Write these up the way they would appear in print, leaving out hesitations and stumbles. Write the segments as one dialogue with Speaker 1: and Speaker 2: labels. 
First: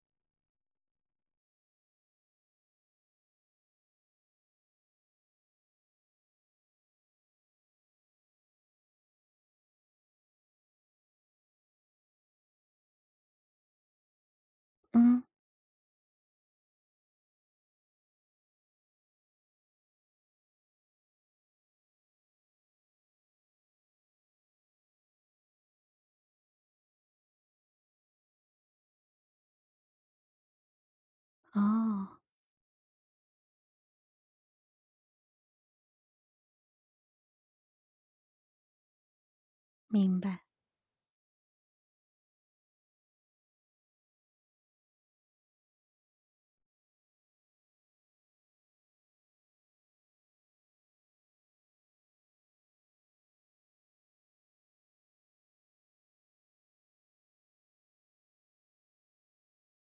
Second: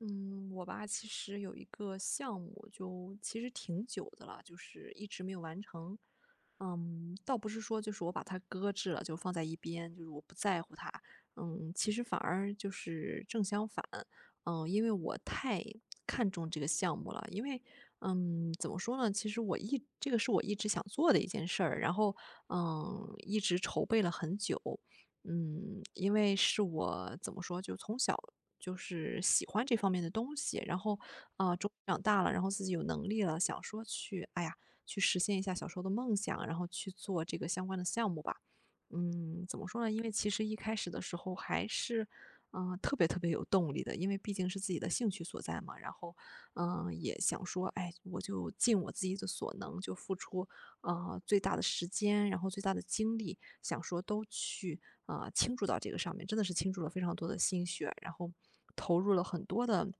Speaker 1: 嗯，我吧，其实有一个项目，就其实挺久的了，就是一直没有完成。倒不是说就是我把它搁置了，就放在一边，就是我不在乎它。其实反而就是正相反。因为我
Speaker 2: 嗯，
Speaker 1: 太看重这个项目了，因为怎么说呢？其实这个是我一直想做的一件事儿，然后一直筹备了很久。因为是我怎么说，就从小就是喜欢这方面的东西，然后终于长
Speaker 2: 哦，
Speaker 1: 大了，然后自己有能力了，想说去，哎呀，去实现一下小时候的梦想，然后去做这个相关的项目吧。怎么说呢？因为
Speaker 2: 明
Speaker 1: 其
Speaker 2: 白，
Speaker 1: 实一开始的时候还是，特别特别有动力的，因为毕竟是自己的兴趣所在嘛。然后，也想说，哎，我就尽我自己的所能，就付出，最大的时间，然后最大的精力，想说都去倾注到这个上面，真的是倾注了非常多的心血，然后投入了很多的，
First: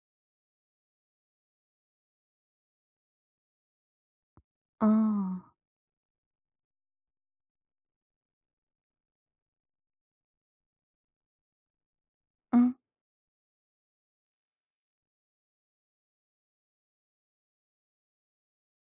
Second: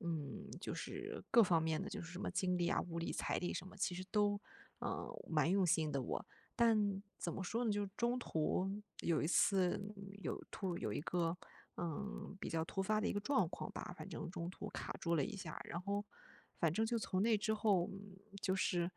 Speaker 1: 就是各方面的，就是什么精力啊、物力、财力什么，其实都
Speaker 2: 哦，
Speaker 1: 蛮用心的我。但怎么说呢，就是中途有一次有一个，比较
Speaker 2: 嗯，
Speaker 1: 突发的一个状况吧，反正中途卡住了一下，然后反正就从那之后，就是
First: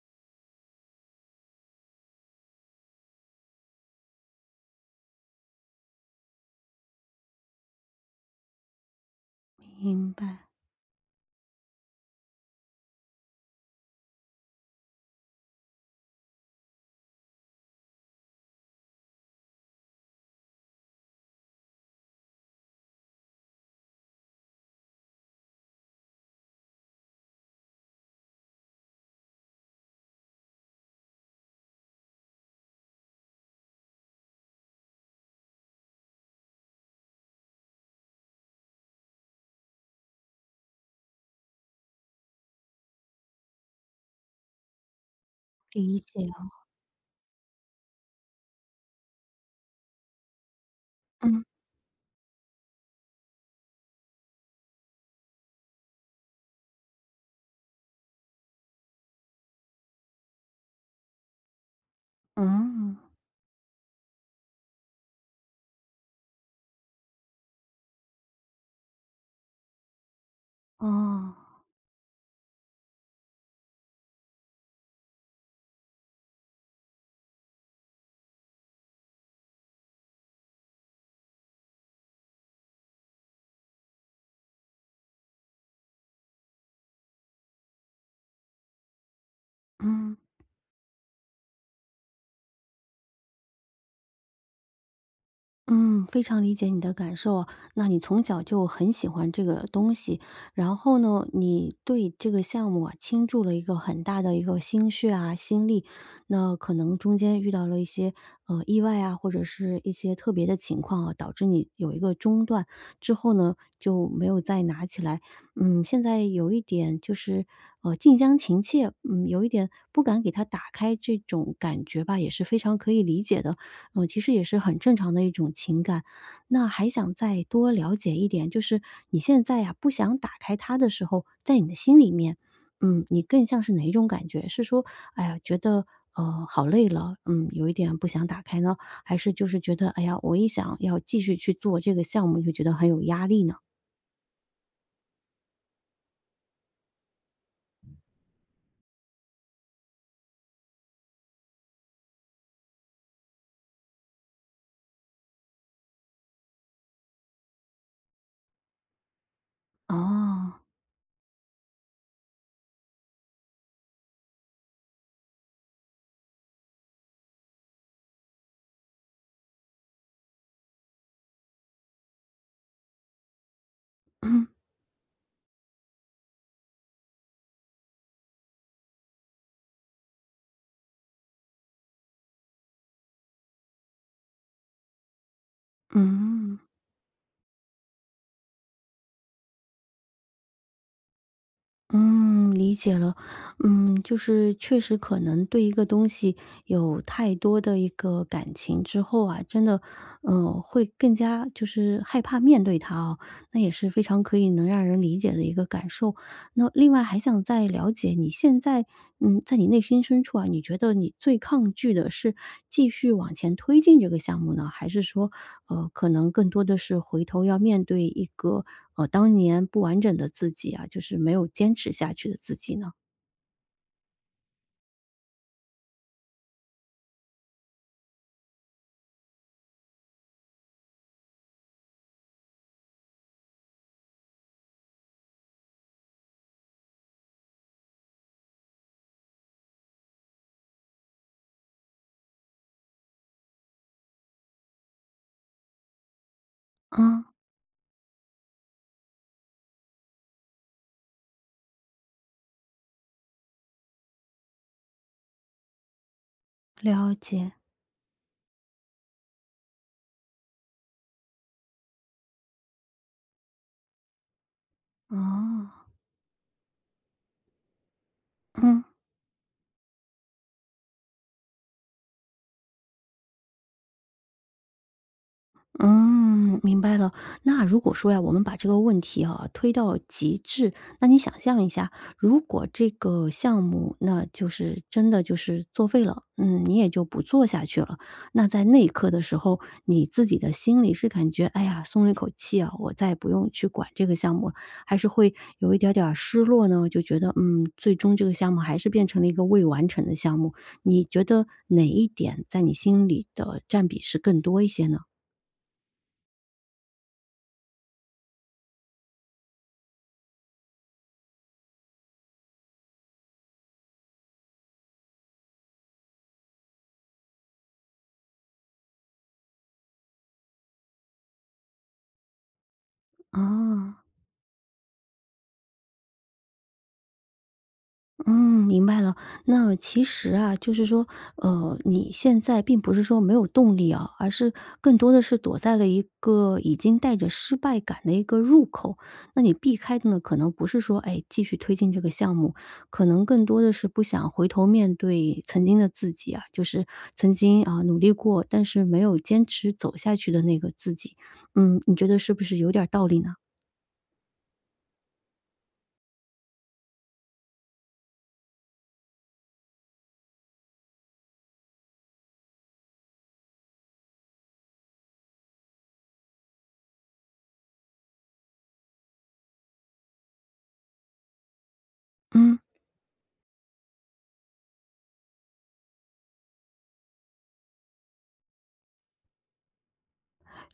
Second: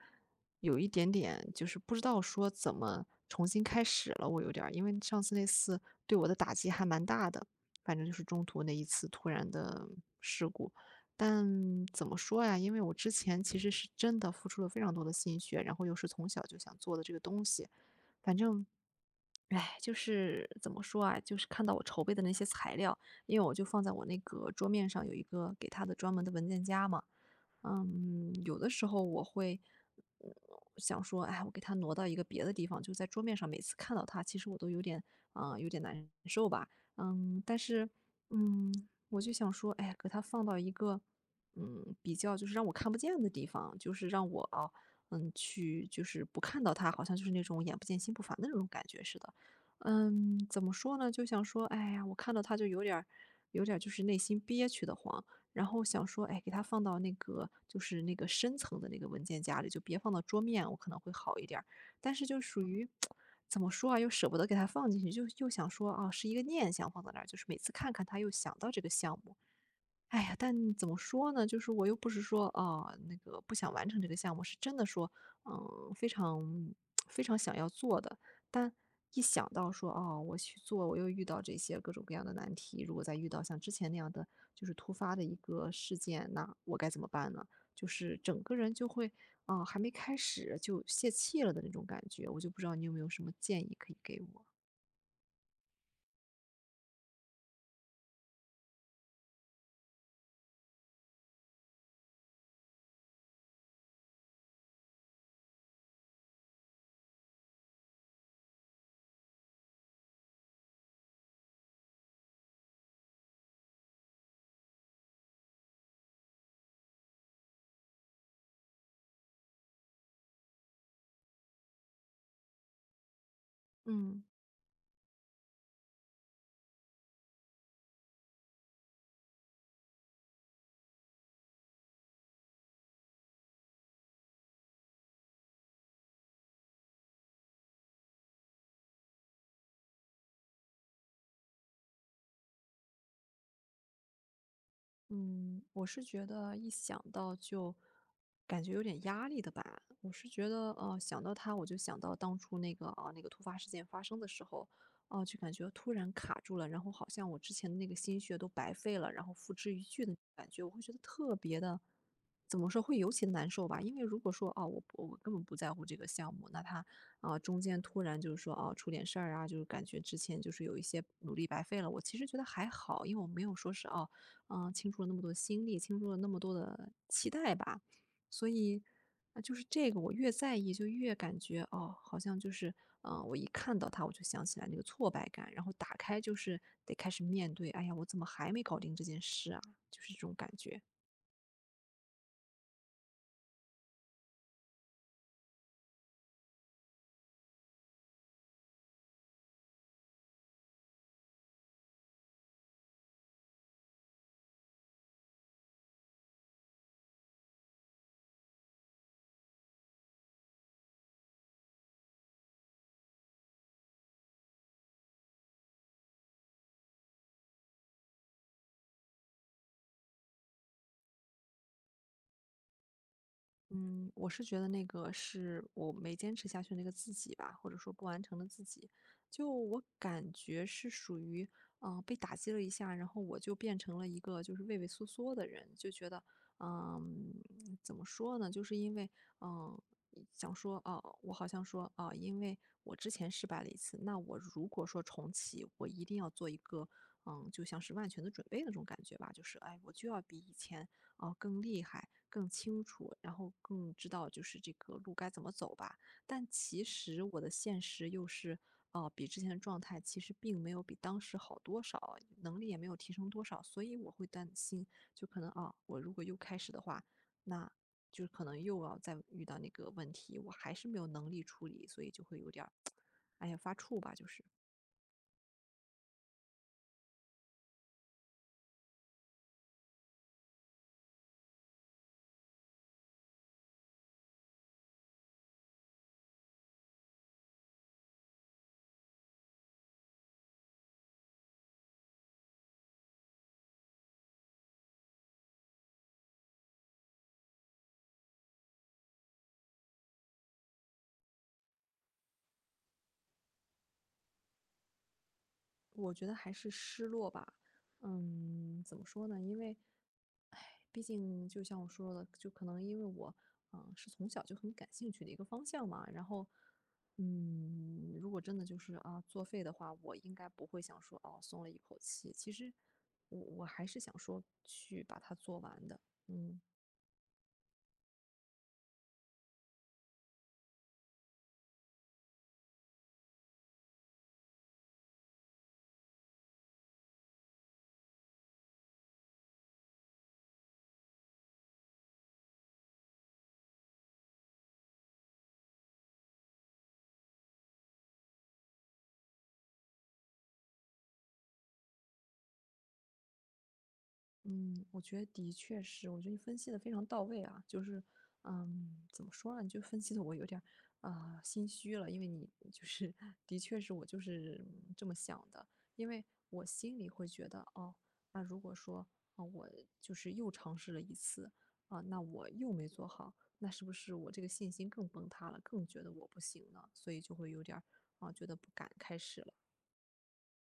Speaker 1: 有一点点就是不知道说怎么重新开始了，我有点儿，因为上次那次对我的打击还蛮大的，反正就是中途那一次突然的
Speaker 2: 明白，
Speaker 1: 事故。但怎么说呀？因为我之前其实是真的付出了非常多的心血，然后又是从小就想做的这个东西，反正，哎，就是怎么说啊，就是看到我筹备的那些材料，因为我就放在我那个桌面上有一个给他的专门的文件夹嘛。有的时候我会嗯想说，哎，我给它挪到一个别的地方，就在桌面上。每次看到它，其实我都有点难受吧。但是嗯，我就想说，哎，给它放到一个比较就是让我看不见的地方，就是让我去
Speaker 2: 理
Speaker 1: 就是
Speaker 2: 解了，
Speaker 1: 不看到他，好像就是那种眼不见心不烦的那种感觉似的。怎么说呢？就想
Speaker 2: 嗯，
Speaker 1: 说，哎呀，我看到他就有点儿就是内心憋屈的慌，然后想说，哎，给他放到那个就是那个深层的那个文件夹里，就别放到桌面，我可能会好一点儿。但是就属于
Speaker 2: 嗯，
Speaker 1: 怎么说啊，又舍不得给他放进去，就又想说啊，是一个念想放在那儿，就是每次看看他，又想到这个项目。哎呀，但怎么说
Speaker 2: 哦，
Speaker 1: 呢？就是我又不是说啊，那个不想完成这个项目，是真的说，非常非常想要做的。但一想到说，哦，我去做，我又遇到这些各种各样的难题，如果再遇到像之前那样的就是突发的一个事件，那我该怎么办呢？就是整个人就会还没开
Speaker 2: 嗯。
Speaker 1: 始就泄气了的那种感觉。我就不知道你有没有什么建议可以给我？
Speaker 2: 嗯，非常理解你的感受啊。那你从小就很喜欢这个东西，然后呢，你对这个项目啊倾注了一个很大的一个心血啊、心力。那可能中间遇到了一些意外啊，或者是一些特别的情况啊，导致你有一个中断之后呢，就没有再拿起来。嗯，现在有一点就是近乡情怯，嗯，有一点不敢给它打开这种感觉吧，也是非常可以理解的。嗯，其
Speaker 1: 嗯
Speaker 2: 实也是很正常的一种情感。那还想再多了解一点，就是你现在呀，不想打开它的时候，在你的心里面，嗯，你更像是哪一种感觉？是说，哎呀，觉得好累了，嗯，有一点不想打开呢，还是就是觉得，哎呀，我一想要继续去做这个项目，就觉得很有压力呢？
Speaker 1: 嗯，我是觉得一想到就感觉有点压力的吧。我是觉得，想到他，我就想到当初那个突发事件发生的时候，就感觉突然卡住了，然后好像我之前的那个心血都白费了，然后付之一炬的感
Speaker 2: 哦，
Speaker 1: 觉，我会觉得特别的，怎么说会尤其难受吧？因为如果说啊，我根本不在乎这个项目，那他中间突然就是说啊出点事儿啊，就是感觉之前就是有一些努力白费了。我其实觉得还好，因为我没有说是啊。倾注了那么多心力，倾注了那么多的期待吧。所以，就是这个我越在意，就越感觉哦，好像就是，我一看到他，我就想起来那个挫败感，然后打开就
Speaker 2: 嗯。
Speaker 1: 是得开始面对，哎呀，我怎么还没搞定这件事啊？就是这种感觉。
Speaker 2: 嗯，理解了。嗯，就是确实可能对一个东西有太多的一个感情之后啊，真的，嗯、会更加就是害怕面对它哦。那也是非常可以能让人理解的一个感受。那另外还想再了解你现在，嗯，在你内心深处啊，你觉得你最抗拒的是继续往前推进这个项目呢，还是说，可能更多的是回头要面对一个，当年不完整的自己啊，就是没有坚持下去的自己呢？
Speaker 1: 嗯，我是觉得那个是我没坚持下去的那个自己吧，或者说不完成的自己，就我感觉是属于，被打击了一下，然后我就变成了一个就是畏畏缩缩的人，就觉得，嗯、怎么说呢？就是因为，嗯、想说，哦、我好像说，因为我之前失败了一次，那我如果说重启，我一定要做一个，
Speaker 2: 嗯，
Speaker 1: 就像是万全的准备那种感觉吧，就是，哎，我就要比以前。更厉害、更清楚，然后更知道就是这个路该怎么走吧。但其
Speaker 2: 了
Speaker 1: 实我的
Speaker 2: 解，
Speaker 1: 现实又是，比之前的状态其实并没有比当时好多少，能力也没有提升多少，所以我会担心，就可能
Speaker 2: 哦，
Speaker 1: 啊，我如果又开始的话，那就是可能又
Speaker 2: 嗯。
Speaker 1: 要再遇到那个问题，我还是没有能力处理，所以就会有点儿，哎呀，发怵吧，就是。
Speaker 2: 嗯，明白了。那如果说呀，我们把这个问题啊推到极致，那你想象一下，如果这个项目那就是真的就是作废了，嗯，你也就不做下去了。那在那一刻的时候，你自己的心里是感觉，哎呀，松了一口气啊，我再也不用去管这个项目了，还是会有一点点儿失落呢？就觉得，嗯，最终这个项目还是变成了一个未完成的项目。你觉得哪一点在你心里的占比是更多一些呢？
Speaker 1: 我觉得还是失落吧。怎么说呢？因为，唉，毕竟就像我说的，就可能因为我，是从小就很感兴趣的一个方向嘛。然后，如果真的就是啊作废的话，我应该不会想说哦松了一口气。其实我还
Speaker 2: 哦，
Speaker 1: 是想说去把它做完的。嗯
Speaker 2: 嗯，明白了。那其实啊，就是说，你现在并不是说没有动力啊，而是更多的是躲在了一个已经带着失败感的一个入口。那你避开的呢，可能不是说，哎，继续推进这个项目，可能更多的是不想回头面对曾经的自己啊，就是曾经啊努力过，但是没有坚持走下去的那个自己。嗯，你觉得是不是有点儿道理呢？
Speaker 1: 嗯，我觉得的确是，我觉得你分析的非常到位啊，就是，怎么说呢，你就分析的我有点儿，心虚了，因为你就是 的确是我就是这么想的，因为我心里会觉得，哦，那如果说，我就是又尝试了一次，那我
Speaker 2: 嗯。
Speaker 1: 又没做好，那是不是我这个信心更崩塌了，更觉得我不行了？所以就会有点儿，觉得不敢开始了。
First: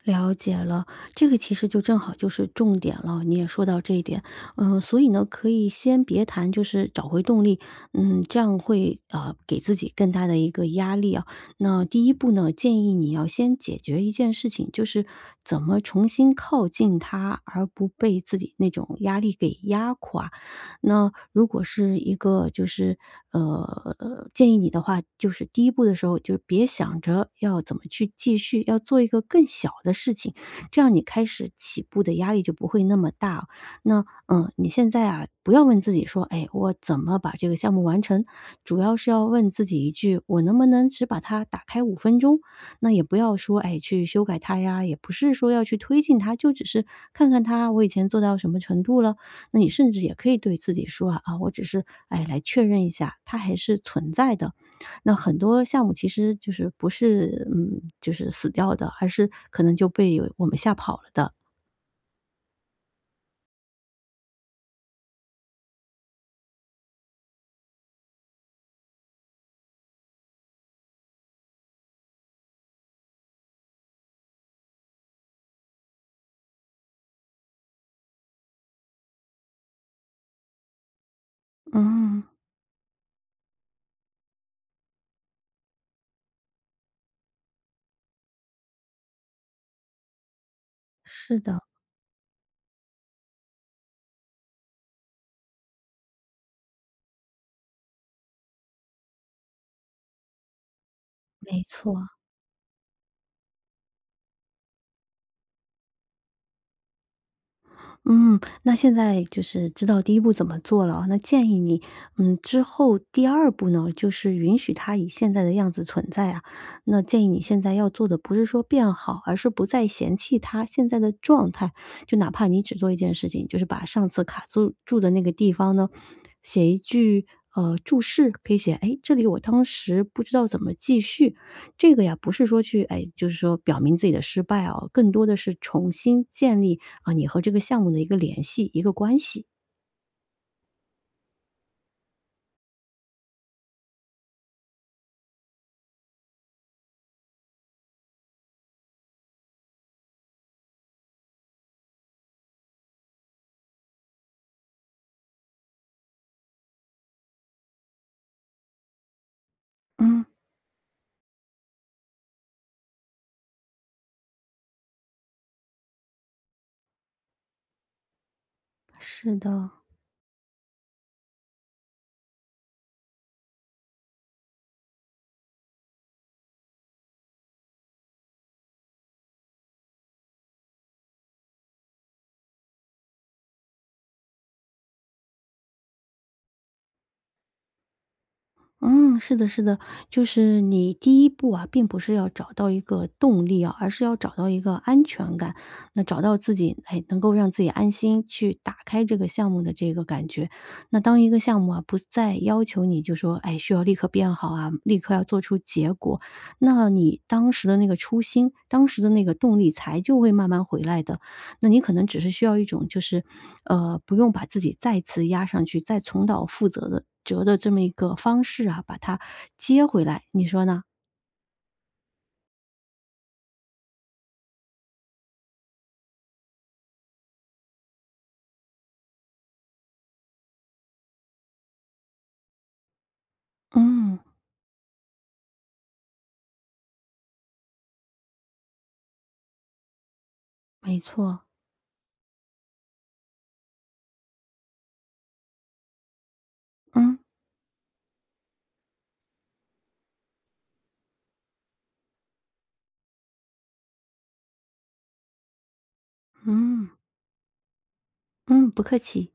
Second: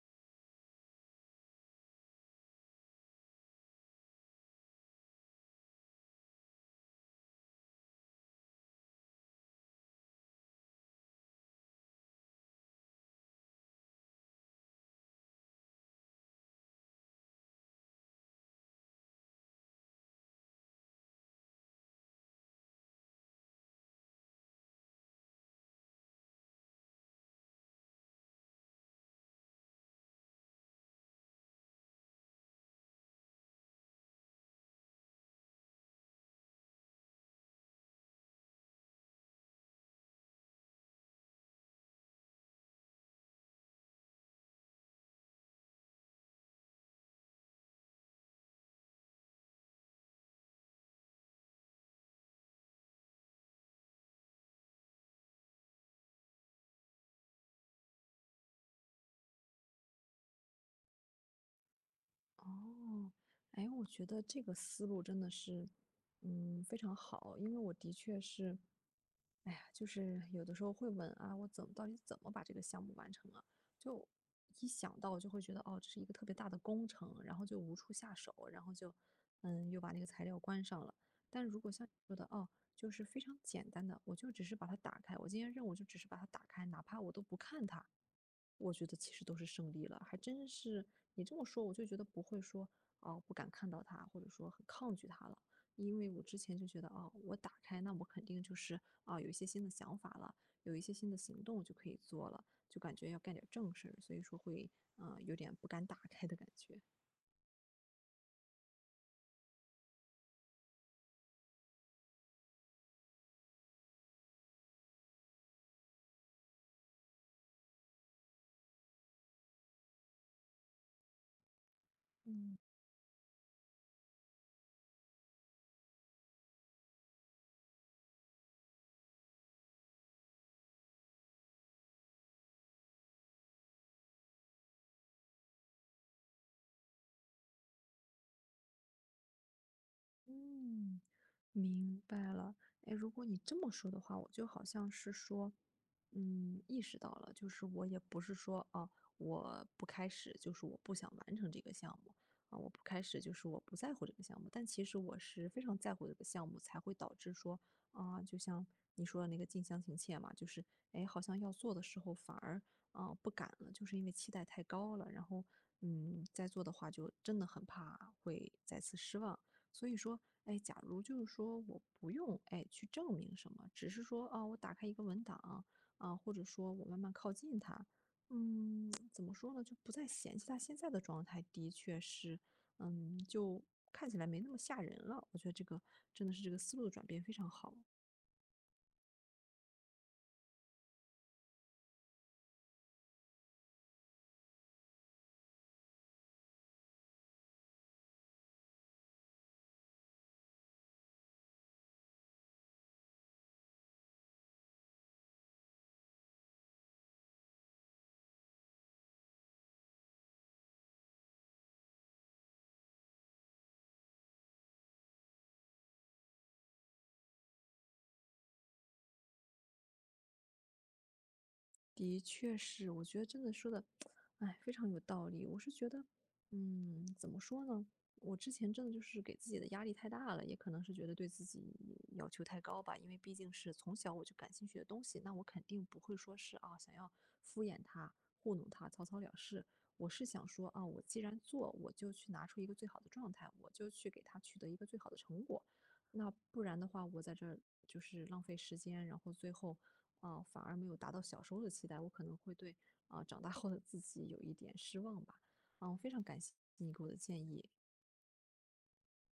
Speaker 2: 了解了，这个其实就正好就是重点了，你也说到这一点。嗯，所以呢，可以先别谈，就是找回动力，嗯，这样会，给自己更大的一个压力啊。那第一步呢，建议你要先解决一件事情，就是怎么重新靠近他，而不被自己那种压力给压垮。那如果是一个就是，呃，建议你的话，就是第一步的时候就别想着要怎么去继续，要做一个更小的事情，这样你开始起步的压力就不会那么大哦。那，嗯，你现在啊，不要问自己说，哎，我怎么把这个项目完成？主要是要问自己一句，我能不能只把它打开5分钟？那也不要说，哎，去修改它呀，也不是说要去推进它，就只是看看它我以前做到什么程度了，那你甚至也可以对自己说啊，啊，我只是哎来确认一下，它还是存在的。那很多项目其实就是不是嗯，就是死掉的，而是可能就被我们吓跑了的。
Speaker 1: 哦，哎，我觉得这个思路真的是，非常好，因为我的确是，哎呀，就是有的时候会问啊，我怎么到底怎么把这个项目完成啊？就一想到就会觉得，哦，这是一个特别大的工程，然后就无处下手，然后就，又把那个材料关上了。但如果像你说
Speaker 2: 嗯，
Speaker 1: 的，哦，就是非常简单的，我就只是把它打开。我今天任务就只是把它打开，哪怕我都不看它，我觉得其实都是胜利了。还真是你这
Speaker 2: 是
Speaker 1: 么
Speaker 2: 的，
Speaker 1: 说，我就觉得不会说哦不敢看到它，或者说很抗拒它了。因为我之前就觉得哦，我打开那我肯定就是有一些新的想法了，有一些新的行
Speaker 2: 没
Speaker 1: 动就可
Speaker 2: 错。
Speaker 1: 以做了，就感觉要干点正事儿，所以说会有点不敢打开的感觉。
Speaker 2: 嗯，那现在就是知道第一步怎么做了啊，那建议你，嗯，之后第二步呢，就是允许他以现在的样子存在啊。那建议你现在要做的不是说变好，而是不再嫌弃他现在的状态。就哪怕你只做一件事情，就是把上次卡住的那个地方呢，写一句注释，可以写，哎，这里我当时不知道怎么继续。这个呀，不是说去哎，就是说表明自己的失败啊，更多的是重新建立啊，你和这个项目的一个联系、一个关系。
Speaker 1: 嗯，明白了，哎，如果你这么说的话，我就好像是说，意识到了，就是我也不是说啊，我不开始，就是我不想完成这个项目我不开始，就是我不在乎这个项目。但其实我是非常在乎这个项目，才会导致说就像你说的那个近乡情怯
Speaker 2: 嗯，
Speaker 1: 嘛，就是哎，好像要做的时候反而不敢了，就是因为期待太高了，然后再做的话就真的很怕会再次失
Speaker 2: 是
Speaker 1: 望。
Speaker 2: 的，
Speaker 1: 所以说，哎，假如就是说我不用哎去证明什么，只是说啊，我打开一个文档啊，或者说我慢慢靠近它，怎么说呢，就不再嫌弃它现在的状态，的确是，就看起来没那么吓人了。我觉得这个真的是这个思路的转变非常好。
Speaker 2: 是的，就是你第一步啊，并不是要找到一个动力啊，而是要找到一个安全感，那找到自己，哎，能够让自己安心去打开这个项目的这个感觉。那当一个项目啊，不再要求你就说，哎，需要立刻变好啊，立刻要做出结果，那你当时的那个初心，当时的那个动力才就会慢慢回来的。那你可能只是需要一种就是，不用把自己再次压上去，再重蹈覆辙的这么一个方式啊，把它接回来，你说呢？
Speaker 1: 的确是，我觉得真的说的，哎，非常有道理。我是觉得，怎么说呢？我之前真的就是给自己的压力太大了，也可能是觉得对自己要求太高吧。因为毕竟是从小
Speaker 2: 嗯，
Speaker 1: 我就感兴趣的东西，那我肯定不会说是啊，想要敷衍他、糊弄他、草草了事。我是想说啊，
Speaker 2: 没
Speaker 1: 我既然
Speaker 2: 错，
Speaker 1: 做，我就去拿出一个最好的状态，我就去给他取得一个最好的成果。那不然的话，
Speaker 2: 嗯，
Speaker 1: 我在这儿就是浪费时间，然后最后反而没有达到小时候的期待，我可能会对长大后的自己有一点失望吧。我非常感谢
Speaker 2: 嗯，
Speaker 1: 你给我的建议。
Speaker 2: 嗯，不客气。